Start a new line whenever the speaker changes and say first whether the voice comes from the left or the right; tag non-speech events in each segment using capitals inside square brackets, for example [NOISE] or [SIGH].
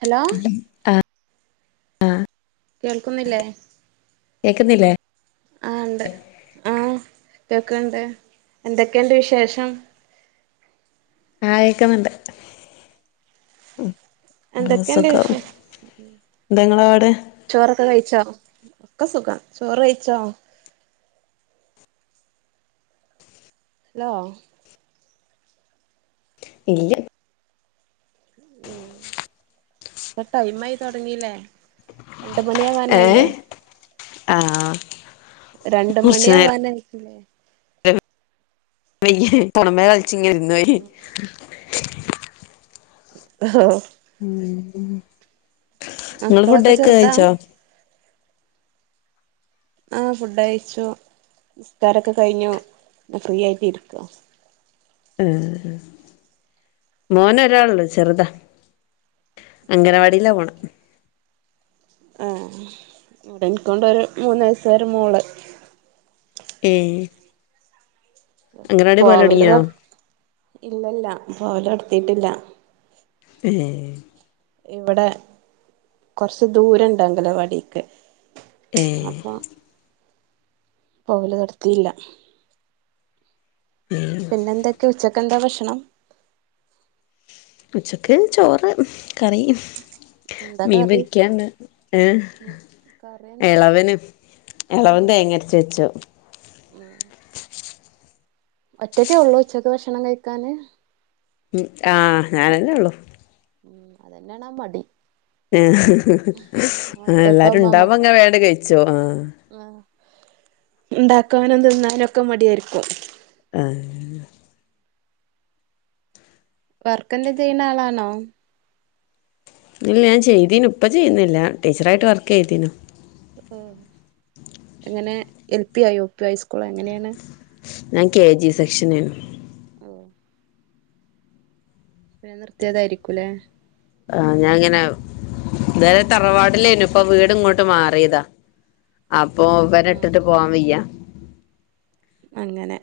right: Hello
left: ആഹ്
right: കേൾക്കുന്നില്ലേ
left: കേക്കുന്നില്ലേ
right: ആഹ്ണ്ട് ആഹ് കേക്ക്ണ്ട് എന്തൊക്കെണ്ട് വിശേഷം
left: ആ കേക്കുന്നുണ്ട് ആ
right: എന്തൊക്കെയുണ്ട്
left: സുഖം
right: വിശേഷം
left: എന്താ ഇങ്ങളിവിടെ
right: ചോറൊക്കെ കഴിച്ചോ ഒക്കെ സുഖം ചോറ് കഴിച്ചോ ഹലോ
left: ഇല്ല
right: ഉം ഇപ്പ ടൈം ആയി തൊടങ്ങില്ലേ രണ്ട്
left: ഏഹ്
right: മണിയാവാനായില്ലേ
left: ആഹ്
right: രണ്ട്
left: കുറച്ചു
right: മണിയാവാനായിരിക്കില്ലേ
left: വെയ്യ പൊറമേ കളിച്ചിങ്ങ് ഇരുന്നു പോയി
right: ഹഹ
left: നിങ്ങള്
right: മക്കളൊക്കെ
left: ഫുഡൊക്കെ
right: ചെറുതാ
left: കഴിച്ചോ
right: ആഹ് ഫുഡ് അയിച്ചു നിസ്കാരൊക്കെ കഴിഞ്ഞു ഫ്രീ ആയിട്ട് ഇരിക്കുവ
left: ഉം മോനൊരാളുണ്ട് ചെറുതാ അംഗനവാടിയിലാ പോണേ
right: ആ ഇവിടെ എനിക്കുണ്ടൊരു മൂന്ന് വയസ്സ്കാരി മോള്
left: ഏഹ് അംഗനവാടി
right: പോവല്
left: പോവലൊടങ്ങിയോ
right: ക ഇല്ലല്ല പോവല് കടത്തിട്ടില്ല
left: ഏഹ്
right: ഇവിടെ കൊറച്ച് ദൂരണ്ട് അംഗലവാടിക്ക്
left: ഏഹ്
right: അപ്പൊ പോവല് നിർത്തിയില്ല പിന്നെ എന്തൊക്കെ ഉച്ചക്കൽത്തെ ഭക്ഷണം
left: ഉച്ചക്ക് ചോറ് കറി
right: എന്താ
left: മീൻ
right: കറി
left: പൊരിക്കാന്ന് ഏഹ്
right: കറി എന്താക്കി
left: ഇളവന് എളവൻ തേങ്ങരച്ച് വെച്ചു
right: ഉം [UNINTELLIGIBLE] [INAUDIBLE] ഒറ്റക്കെ ഉള്ളൂ ഉച്ചക്ക് ഭക്ഷണം കഴിക്കാന്
left: ഉം ആഹ് ഞാനല്ലേ ഉള്ളു
right: ഉം അതന്നെയാണ് മടി
left: ആ എല്ലാരും
right: ഒറ്റക്കാവുമ്പോ
left: ഇണ്ടാവങ്കി വേണ്ട കഴിച്ചോ ആഹ്
right: ആ ഇണ്ടാക്കാനും തിന്നാനൊക്കെ മടിയാരിക്കും
left: ആഹ്
right: വർക്ക് എന്തെ ചെയ്യുന്ന ആളാണോ
left: ഇല്ല ഞാൻ ചെയ്തീനു ഇപ്പം ചെയ്യുന്നില്ല ടീച്ചറായിട്ട് വർക്ക് ചെയ്തീനു
right: എങ്ങനെ എൽ പി ആയി യു പി ഹൈസ്കൂൾ എങ്ങനെയാണ്
left: ഞാൻ കെ ജി സെക്ഷനാ
right: ഓഹ് പിന്നെ നിർത്തിയതായിരിക്കൂല്ലേ.
left: ആഹ് ഞാൻ ഇങ്ങനെ ഇതുവരെ തറവാടില്ലേനു ഇപ്പ വീട് ഇങ്ങോട്ട് മാറിയതാ. അപ്പൊ ഇവരെ
right: ആഹ്
left: ഇട്ടിട്ട് പോവാൻ വയ്യ
right: അങ്ങനെ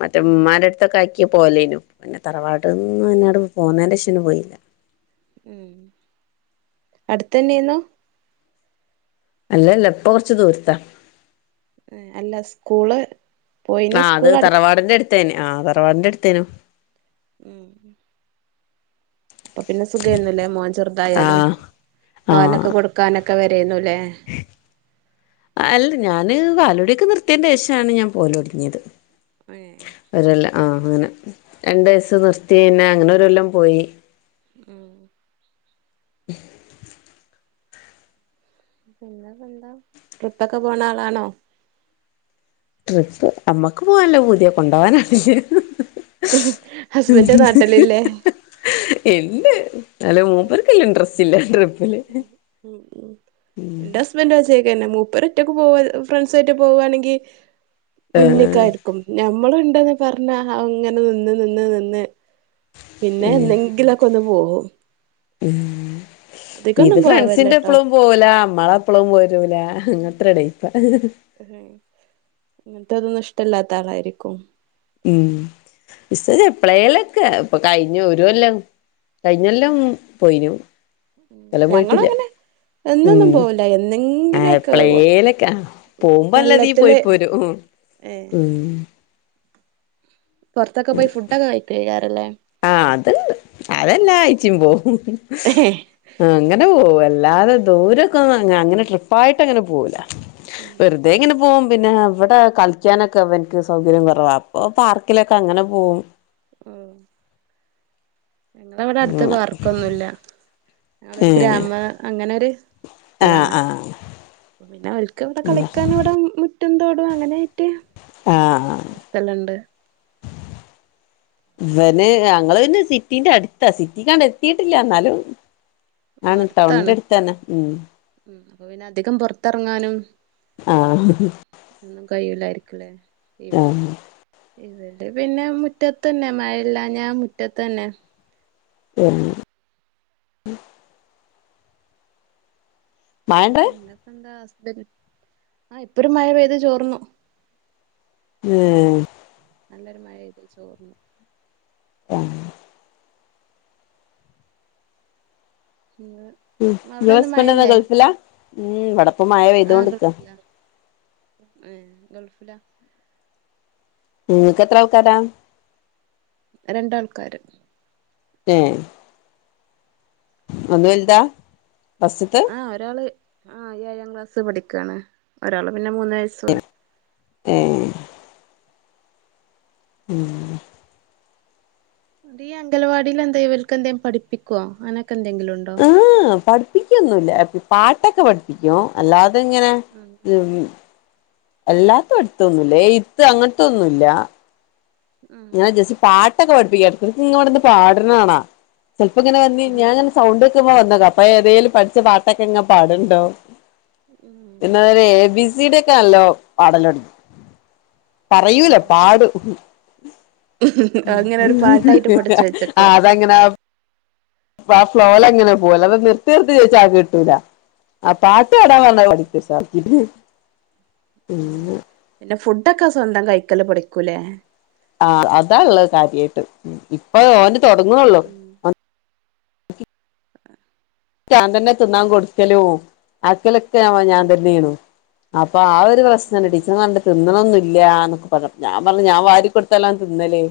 left: മറ്റേ ഉമ്മാൻ്റെ അടുത്ത് ആക്കി പോലേനു പിന്നെ തറവാട്ട്ന്ന് ഇങ്ങട് പോന്നേൻ്റേഷം പോയില്ല.
right: ഉം അടുത്തന്നാണോ
left: അല്ലല്ല ഇപ്പൊ കൊറച്ച് ദൂരത്താ.
right: അല്ല സ്കൂള് പോയിന്
left: ആ അത്
right: സ്കൂൾ അടുത്ത്
left: തറവാടിന്റെ അടുത്തായിനു ആഹ് തറവാടിൻ്റെ അടുത്തേനു.
right: ഉം അപ്പൊ പിന്നെ സുഖം ആയിരുന്നല്ലേ മോൻ ചെറുതായാലും
left: ആഹ്
right: പാലൊക്കെ
left: ആഹ്
right: കൊടുക്കാനൊക്കെ വരേന്നുല്ലേ
left: അല്ല. ഞാന് പാലു കുടിയൊക്കെ നിർത്തിയേന്റെ ശേഷാണ് ഞാൻ പോവല് തുടുങ്ങിയത്.
right: ഏ
left: ഒരു കൊല്ലം ആഹ് അങ്ങനെ. രണ്ട് വയസ്സ് നിർത്തി പിന്നെ അങ്ങനെ ഒരു കൊല്ലം പോയി.
right: ഉം പിന്നെ എന്താ. ട്രിപ്പൊക്കെ പോണ ആളാണോ?
left: ട്രിപ്പ്. അമ്മക്ക് പോവാനൊക്കെ നല്ല പൂതിയാ. പക്ഷെ കൊണ്ടാനാളില്ല.
right: ഹസ്ബൻ്റ് നാട്ടിലില്ലേ.
left: ഇണ്ട്. എന്നാലും മൂപ്പർക്ക് വല്യ ഇൻട്രസ്റ്റ് ഇല്ല. ട്രിപ്പ്
right: ഉ ഉം എന്റെ ഹസ്ബൻ്റ് അച്ചേക്കന്നെ മൂപ്പര് ഒറ്റക്കു പോവു ഫ്രണ്ട്സായിട്ട് പോവാണെങ്കി
left: ആഹ്
right: മുന്നൊക്കായിരിക്കും. ഞമ്മളുണ്ടെന്ന് പറഞ്ഞാ അവൻ ഇങ്ങനെ നിന്ന് നിന്ന് നിന്ന് പിന്നെ എന്നെങ്കിലൊക്കെ ഒന്ന് പോകും.
left: ഉം ഇത്
right: അധികൊന്നും
left: ഫ്രണ്ട്സിന്റെ
right: പോവല്ലട്ടോ
left: എപ്പളും പോലാ നമ്മളെപ്പളും വരൂല അങ്ങനത്രടേ ടൈപ്പാ
right: അങ്ങനത്തെ അതൊന്നും ഇഷ്ടല്ലാത്ത ആളായിരിക്കും.
left: ഉം ഇസ എപ്പെളേലൊക്കെ ഇപ്പൊ കഴിഞ്ഞു ഒരു കൊല്ലം കഴിഞ്ഞ ല്ലം പോയിനു. ഇക്കൊല്ലം
right: ഞങ്ങള്
left: പോയിട്ടില്ല
right: അങ്ങനെ
left: ഉം ആഹ് പ്ലേനൊക്കെ പോകുമ്പോ അല്ലാതീ പോയ്
right: കൊല്ലത്തില്
left: പോരും.
right: ഏ
left: ഉം
right: പുറത്തൊക്കെ പോയി ഫുഡൊക്കെ കഴിക്ക ക്കാറില്ലേ?
left: ആഹ് അതുണ്ട്. അതെല്ലാഴ്ച്ചേം പോവും. അങ്ങനെ പോകും. അല്ലാതെ ദൂരൊക്കെ അങ്ങ് അങ്ങനെ ട്രിപ്പായിട്ട് അങ്ങനെ പോവൂല. വെറുതെ ഇങ്ങനെ പോകും. പിന്നെ ഇവിടെ കളിക്കാനൊക്കെ ഇവനക്ക് സൗകര്യം കുറവാ. അപ്പൊ പാർക്കിലൊക്കെ അങ്ങനെ പോകും.
right: ആഹ്. ഞങ്ങളവിടെ അടുത്ത്
left: ഉം
right: പാർക്കൊന്നുല്ല.
left: ഏ
right: ഞങ്ങളൊരു ഗ്രാമ അങ്ങനെൊര്
left: ആ
right: ത്തിലാണ്.
left: ആ
right: പിന്നെ അവർക്ക് ഇവിടെ കളിക്കാൻ ഇവിടെ മുറ്റോം തോടും അങ്ങനായിട്ട്
left: ആഹ് ഇവന് ഞങ്ങള് പിന്നെ സിറ്റിന്റെ അടുത്താ. സിറ്റിക്ക് അങ്ങട് എത്തിയിട്ടില്ല. എന്നാലും ആണ്
right: അടുത്താണ്.
left: ടൗണിന്റെ അടുത്തന്നെ ഉം
right: ഉം അപ്പൊ പിന്നെ അധികം പുറത്തിറങ്ങാനും
left: ആഹ്
right: ഒന്നും കഴിയില്ലായിരിക്കൂലേ. ഇവ
left: ആ
right: ഇവിടെ പിന്നെ മുറ്റത്ത് തന്നെ. മഴയില്ലാഞ്ഞ മുറ്റത്ത് തന്നെ.
left: എം മഴണ്ടവിടെ
right: പിന്നെപ്പെന്താ ഹസ്ബെന്റ് ആഹ് ഇപ്പൊരു മഴ പെയ്ത് ചോർന്നു
left: ഏഹ്
right: നല്ലൊരു മഴയ്ത് ചോർന്നു
left: ആഹ്
right: ഇങ്ങ
left: ഉം ങ്ങളെ ഹസ്ബന്റെന്താ ഗൾഫില? ഉം വടെ
right: ആഹ് ഗൾഫില ഏഹ് ഗൾഫില
left: ഇങ്ങക്കെത്ര ആൾക്കാരാ?
right: രണ്ടാൾക്കാര്
left: എഹ് അത് വെൽതാ ഫസ്റ്റ്ത്തെ
right: ഒരാൾ ആഹ് ഏഴാം ക്ലാസ്സ് പഠിക്കാണ് ഒരാള് പിന്നെ മൂന്നൈസ
left: ഏഹ് ഉം
right: ടീ അംഗലവാടിലെന്തെ ഇവൽക്കെന്തെ പഠിപ്പിക്കൊ അങ്ങനൊക്കെന്തെങ്കിലുണ്ടോ?
left: ആഹ് പടിപ്പിക്കൊന്നുല്ല പാട്ടൊക്കെ പഠിപ്പിക്കും അല്ലാതെങ്ങനെ
right: [UNINTELLIGIBLE]
left: [UNINTELLIGIBLE] അല്ലാത്തെ പട്ത്തൊന്നുല്ല എയ്ത്ത് അങ്ങൻത്തൊന്നുല്ല
right: ഉം
left: ഞാൻ ജെസി പാട്ടൊക്കെ പഠിപ്പിക്ക എട്ക്കട്ക്ക് ഇവട്ന്ന് പാട്ണാണാ ചെൽപ്പങ്ങനെ വന്ന്
right: ഉം
left: ഞാന് സൗണ്ടെക്കുമ്പോ വന്നതാ അപ്പെതെലും പഠിചേ പാട്ടൊക്കെങ്ങനെ പാട്ണ്ടാവും
right: ഉം
left: പിന്നവര് എ ബി സി ഡിയൊക്കെ നല്ലോം പാടലൊട്ങ്ങി പറയൂല
right: ഉം
left: പാടും ഉം
right: അങ്ങനെ
left: ഉം
right: ഒരു പാട്ടായിട്ട് പഠിച്ചു വെച്ചക്കാ
left: ആഹ് അതങ്ങനെ ആഹ് ഫ്ലോലങ്ങനെ പോവും അല്ലാതെ നിർത്തി നിർത്തി ചോയ്ച്ചാ കിട്ടൂല ആഹ് പാട്ട് പാടാം
right: ഉം
left: പർഞാ അഹ് പാടിതരും [UNINTELLIGIBLE]
right: ഉം പിന്നെ ഫുഡൊക്കെ സ്വന്തം കൈക്കല് പടിക്കുലേ
left: ആഹ് അതാള്ളെ കാര്യായ്ട്ട് ഇപ്പത് ഓന് തെടങ്ങ്ണൊള്ളു
right: ഉം
left: ഞാൻ തന്നെ തിന്നാകൊട്ക്കലും ആക്കലൊക്കെ
right: ഉം
left: ഞാൻതന്നെന്നു അപ്പ ആഹ് ഒരു പ്രശ്നണ്ട്
right: ഉം
left: ടീച്ചർണ്ട് തിന്ന്ണൊന്നുല്ല്യ ന്നൊക്കെ പർഞ്ഞ് ഞാ പർഞ്ഞ് ഞാവാരിക്കൊട്‌ത്താലാണ് തിന്നല്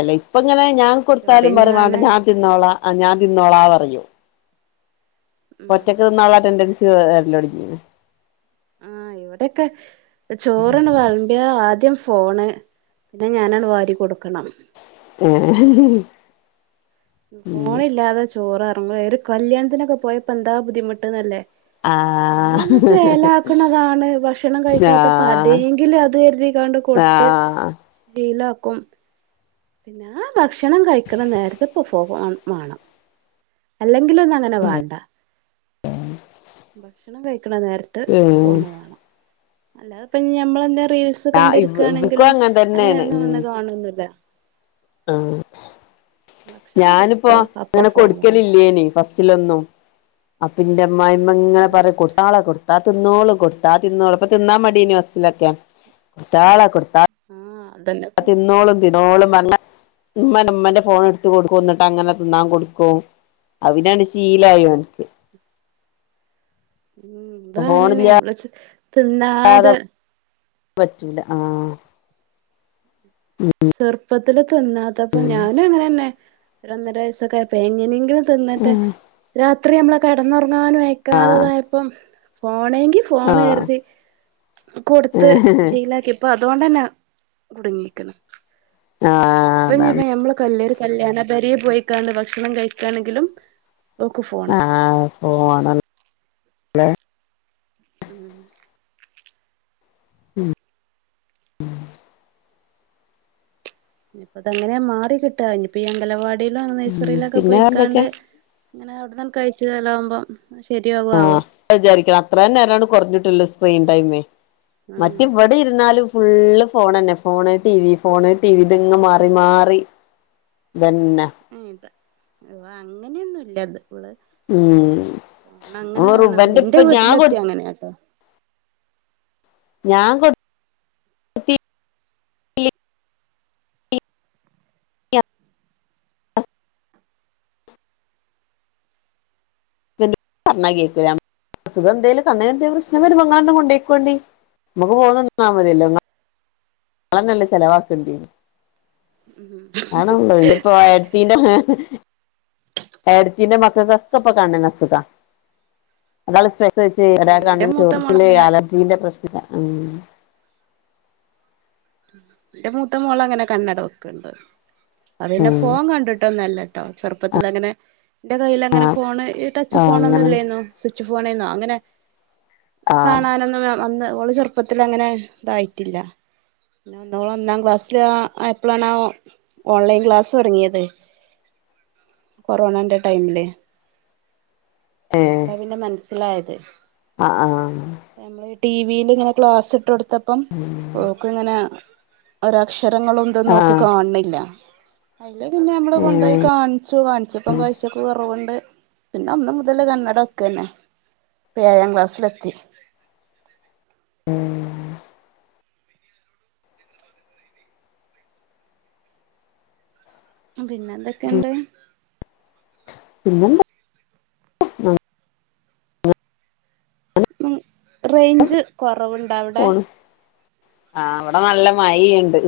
left: അല്ല ഇപ്പങ്ങനെ ഞാൻ
right: ഇവിടെ
left: കൊട്ത്താലും പറിം
right: ഞാന്
left: വാണ്ട ഞാൻ തിന്നോളാ ആഹ് ഞാൻ തിന്നോളാ പറയും
right: ഉം
left: ഇപ്പൊറ്റക്ക് തിന്നാള്ള അറ്റന്റൻസ് വര്ലൊട്ങ്ങീണ്
right: ആഹ് ഇവടെക്കെ ചോറ്ണ്ട് വൾ മ്പ്യാ ആദ്യം ഫോണ് പിന്നെ ഞാനാണ്ട് വാരി കൊടുക്കണം
left: ഏഹ്
right: ഫോണില്ലാതെ ചോറർങ്ങുല ഒരു കല്ല്യാണത്തിനൊക്കെ പോയപ്പന്താ ബുദ്ധിമുട്ട്ന്നല്ലേ
left: ആഹ്
right: നമ്മളെന്നെ ചേലാക്ക്ണതാണ് ഭക്ഷണം കഴിക്കാത്തപ്പോ
left: ആഹ്
right: അതേങ്കിലും അത് കെര്തികാണ്ട്
left: ആഹ്
right: ഷിലാക്കും ഞാൻ ഭക്ഷണം കഴിക്ണ നേരത്ത്പൊ ഫോൺ മാണം അല്ലെങ്കിലൊന്നങ്ങനെ വാണ്ട
left: [UNINTELLIGIBLE]
right: ഭക്ഷണം കഴിക്ണ നേരത്ത്
left: ഉം
right: ഫോണ് വാണം അല്ലാതെപ്പ ഞമ്മളെന്തെ റീൽസ് ത്
left: ഇവക്കും
right: കണ്ടിരിക്കാണെങ്കിലും
left: അങ്ങനെ തന്നെയാണ്
right: അങ്ങനെന്നും
left: ഉം
right: വന്ന് കാണൊന്നുല്ല
left: ആഹ്
right: ഭക്ഷണം
left: ഞാന്പ്പോ
right: എടുത്തോ അപ്പൊ
left: അങ്ങനെ
right: ഫോൺ വേണം
left: കൊട്ക്കലില്ലേനി ബസ്സിലൊന്നും അപ്പന്റെ അമ്മായിമ്മങ്ങനെ
right: ഉം
left: പറിം കൊട്ത്താളാ കൊട് കൊട്ത്താ തിന്നോളും കൊട്ത്താ തിന്നോളും ഇപ്പ തിന്നാ മടേനീ വസ്സിലൊക്കെ കൊട്ത്താളാ കൊട്ത്ത
right: ആഹ് അതന്നെ
left: അഹ്
right: ഇപ്പൊ
left: തിന്നോളും തിന്നോളും പർഞ്ഞ് ഇമ്മന്നെ ഇമ്മന്റെ ഫോണ് ഇട്ത്ത് കൊടുക്കും ഇന്നട്ടങ്ങനെ തിന്നാകൊട്ക്കും അഹ് പിന്നെ ആണ്ട് ശീലായി ഓൻക്ക്
right: ഉം ഇതും അങ്ങനെന്നെ
left: ഫോണില്ലാതെ
right: അമ്മള് തിന്നാതെ
left: പറ്റൂല ആഹ് ഉം
right: ചെർപ്പത്തില് തിന്നാത്തപ്പം ഞാനും അങ്ങനെന്നെ ഒര് ഒന്നര വയസ്സൊക്കെ ആയപ്പോ എങ്ങനെങ്കിലും തിന്നട്ടെ രാത് ത്രി അമ്മളെ കെടന്നോറങ്ങാനും അയക്കാത
left: ആഹ്
right: തായപ്പം ഫോണെങ്കി ഫോണ്
left: ആഹ്
right: കെര്തി കൊട്ത്ത് ശീലാക്കിപ്പോ അതോണ്ടന്നെ കുടുങ്ങിക്ക
left: ആഹ്
right: ഇപ്പ
left: അതാണ്
right: ഞ്പ്പം ഞമ്മള് കൽ കല്യാണ പെരീ പോയ്ക്കാണ്ട് ഭക്ഷണം കഴിക്കാണെങ്കിലും ഓക്ക് ഫോണ്
left: ആഹ് ഫോണ്
right: ഉം
left: ഉം ഉം
right: ഇനിപ്പ ഇത് എങ്ങനെ മാറി കിട്ടാ ഇനിപ്പ ഈ അംഗലവാടിയിലും നൈസറിലൊക്കെ
left: പിന്നെ വേറെന്തൊക്കെ
right: പോയ്ക്കാണ്ട് ഇങ്ങനെ അവിടന്നന്ന് കഴിച്ചതലാവകുമ്പം ശരിയാകു ആവോ
left: ആഹ് വിചാരിക്കണം അത്രയും നേരമാണ് കുറഞ്ഞിട്ടുള്ള സ്ക്രീൻ ടൈമേ മറ്റ
right: ആഹ്
left: ഇവിടെ ഇരുന്നാലും ഫുള്ള് ഫോണ്ന്നെ phone T V phone T V ഇതങ്ങ് മാറി മാറി ഇതന്നേ.
right: ഉം ഇത് അങ്ങനെയൊന്നുംല്ല ഇത് ഇവൾ
left: ഉം
right: ന്ന അങ്ങനെ വേണെന്നല്ലോ
left: റുബന്റെ ഇപ്പ
right: എന്റെറെ
left: ഞാൻ കൊടു
right: വീട്ടിലെത്തിയ അങ്ങനൊട്ടോ.
left: ഞാൻ കൊ ആ [INAUDIBLE] പർണ്ണാ കേക്കുല അസുഖം എന്തേലും കണ്ണ്ന് എന്തേം പ്രശ്നം വരുമ്പോ ഇങ്ങളെന്നെ കൊണ്ടോയ്ക്കൊണ്ടി നമുക്ക് പോന്ന് തി ന്നാമ തില്ലോന്ന വള നല്ല ചെിലവാക്കണ്ട ആണള്ള ഇപ്പൊീന്റെ [UNINTELLIGIBLE] എടത്തിന്റെ മക്ക ക്കപ്പൊ കണ്ണിനു അ സുഖ അതാ ണ് സ്പെൻഡ്‌ ഇത
right: എന്റെ
left: കണ്ണും
right: മൂത്ത
left: ചോറുക്ക
right: മോളങ്ങനെ
left: അലർജിന്റെ പ്രശ്നില്ല ഉ [UNINTELLIGIBLE]
right: എന്റെ മൂത്ത മോള അങ്ങനെ കണ്ണട വെക്കണ്ട് അത് പിന്നെ ഫോൺ കണ്ടിട്ടൊന്നല്ല. കേട്ടോ ചെറുപ്പത്തിൽ അങ്ങനെ എന്റെ കൈൽ അങ്ങനെ ഫോൺ ഈ ട്ട ച്ച്
left: ഉം ആഹ്
right: ഫോൺ ഒന്നും
left: അങ്ങനെ
right: ഇല്ലയി ന്നു. സ്വിച്ച് ഫോണിൽന്നോ അങ്ങനെ
left: ആഹ്
right: കാണാനൊന്ന അന്ന് ഓള് ചെറുപ്പത്തിൽ അങ്ങനെ ഇതായിട്ടില്ല. ഒന്നാം ക്ലാസ്സില് ആയപ്പോഴാണ് ഓൺലൈൻ ക്ലാസ് തുടങ്ങിയത്. കൊറോണന്റെ ടൈമില്. അപ്പളാ പിന്നെ മനസ്സിലായത്.
left: ആ ആ
right: നമ്മള്ഈ ടി വിൽ ഇങ്ങനെ ക്ലാസ്സ് ഇട്ട് കൊടുത്തപ്പം ഓക്കും ഇങ്ങനെ ഒര അക്ഷരങ്ങളൊന്തും ഓ ക്ക്
left: ആഹ്
right: കാണണില്ല. അയിൽ പിന്നെ ഞമ്മൾകൊണ്ടുപോയി
left: ഏഹ്
right: കാണിച്ചു കാണിച്ചു ഇപ്പം കാഴിച്ചൊക്കെ കുറവുണ്ട് പിന്നെ ഒന്നു മുതല് കണ്ണട വെയ്ക്കന്നെ. ഇപ്പോൾ എയ്യാ ക്ലാസ്സിലെത്തി.
left: ഉം.
right: പിന്നെ എന്തൊക്കെയുണ്ട്?
left: പിന്നെ എ ന്താ?
right: ഉം റേഞ്ച് കുറവുണ്ടോ അവിടെ?
left: ആഇവടെ നല്ല മഴയുണ്ട്.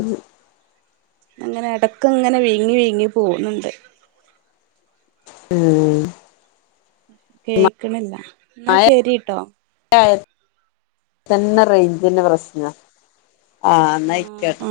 right: അങ്ങനെ ഇടക്ക ഇങ്ങനെ വീയ് ങ്ങി വിയ്ങ്ങി പോണ ണ്ട്..
left: ഉം.
right: കേക്കണില്ല എന്നാ ശരിട്ടോ.
left: ര എന്ന റേഞ്ചിന്റെ പ്രശ്ന ആ എന്നായിക്കോട്ടോ-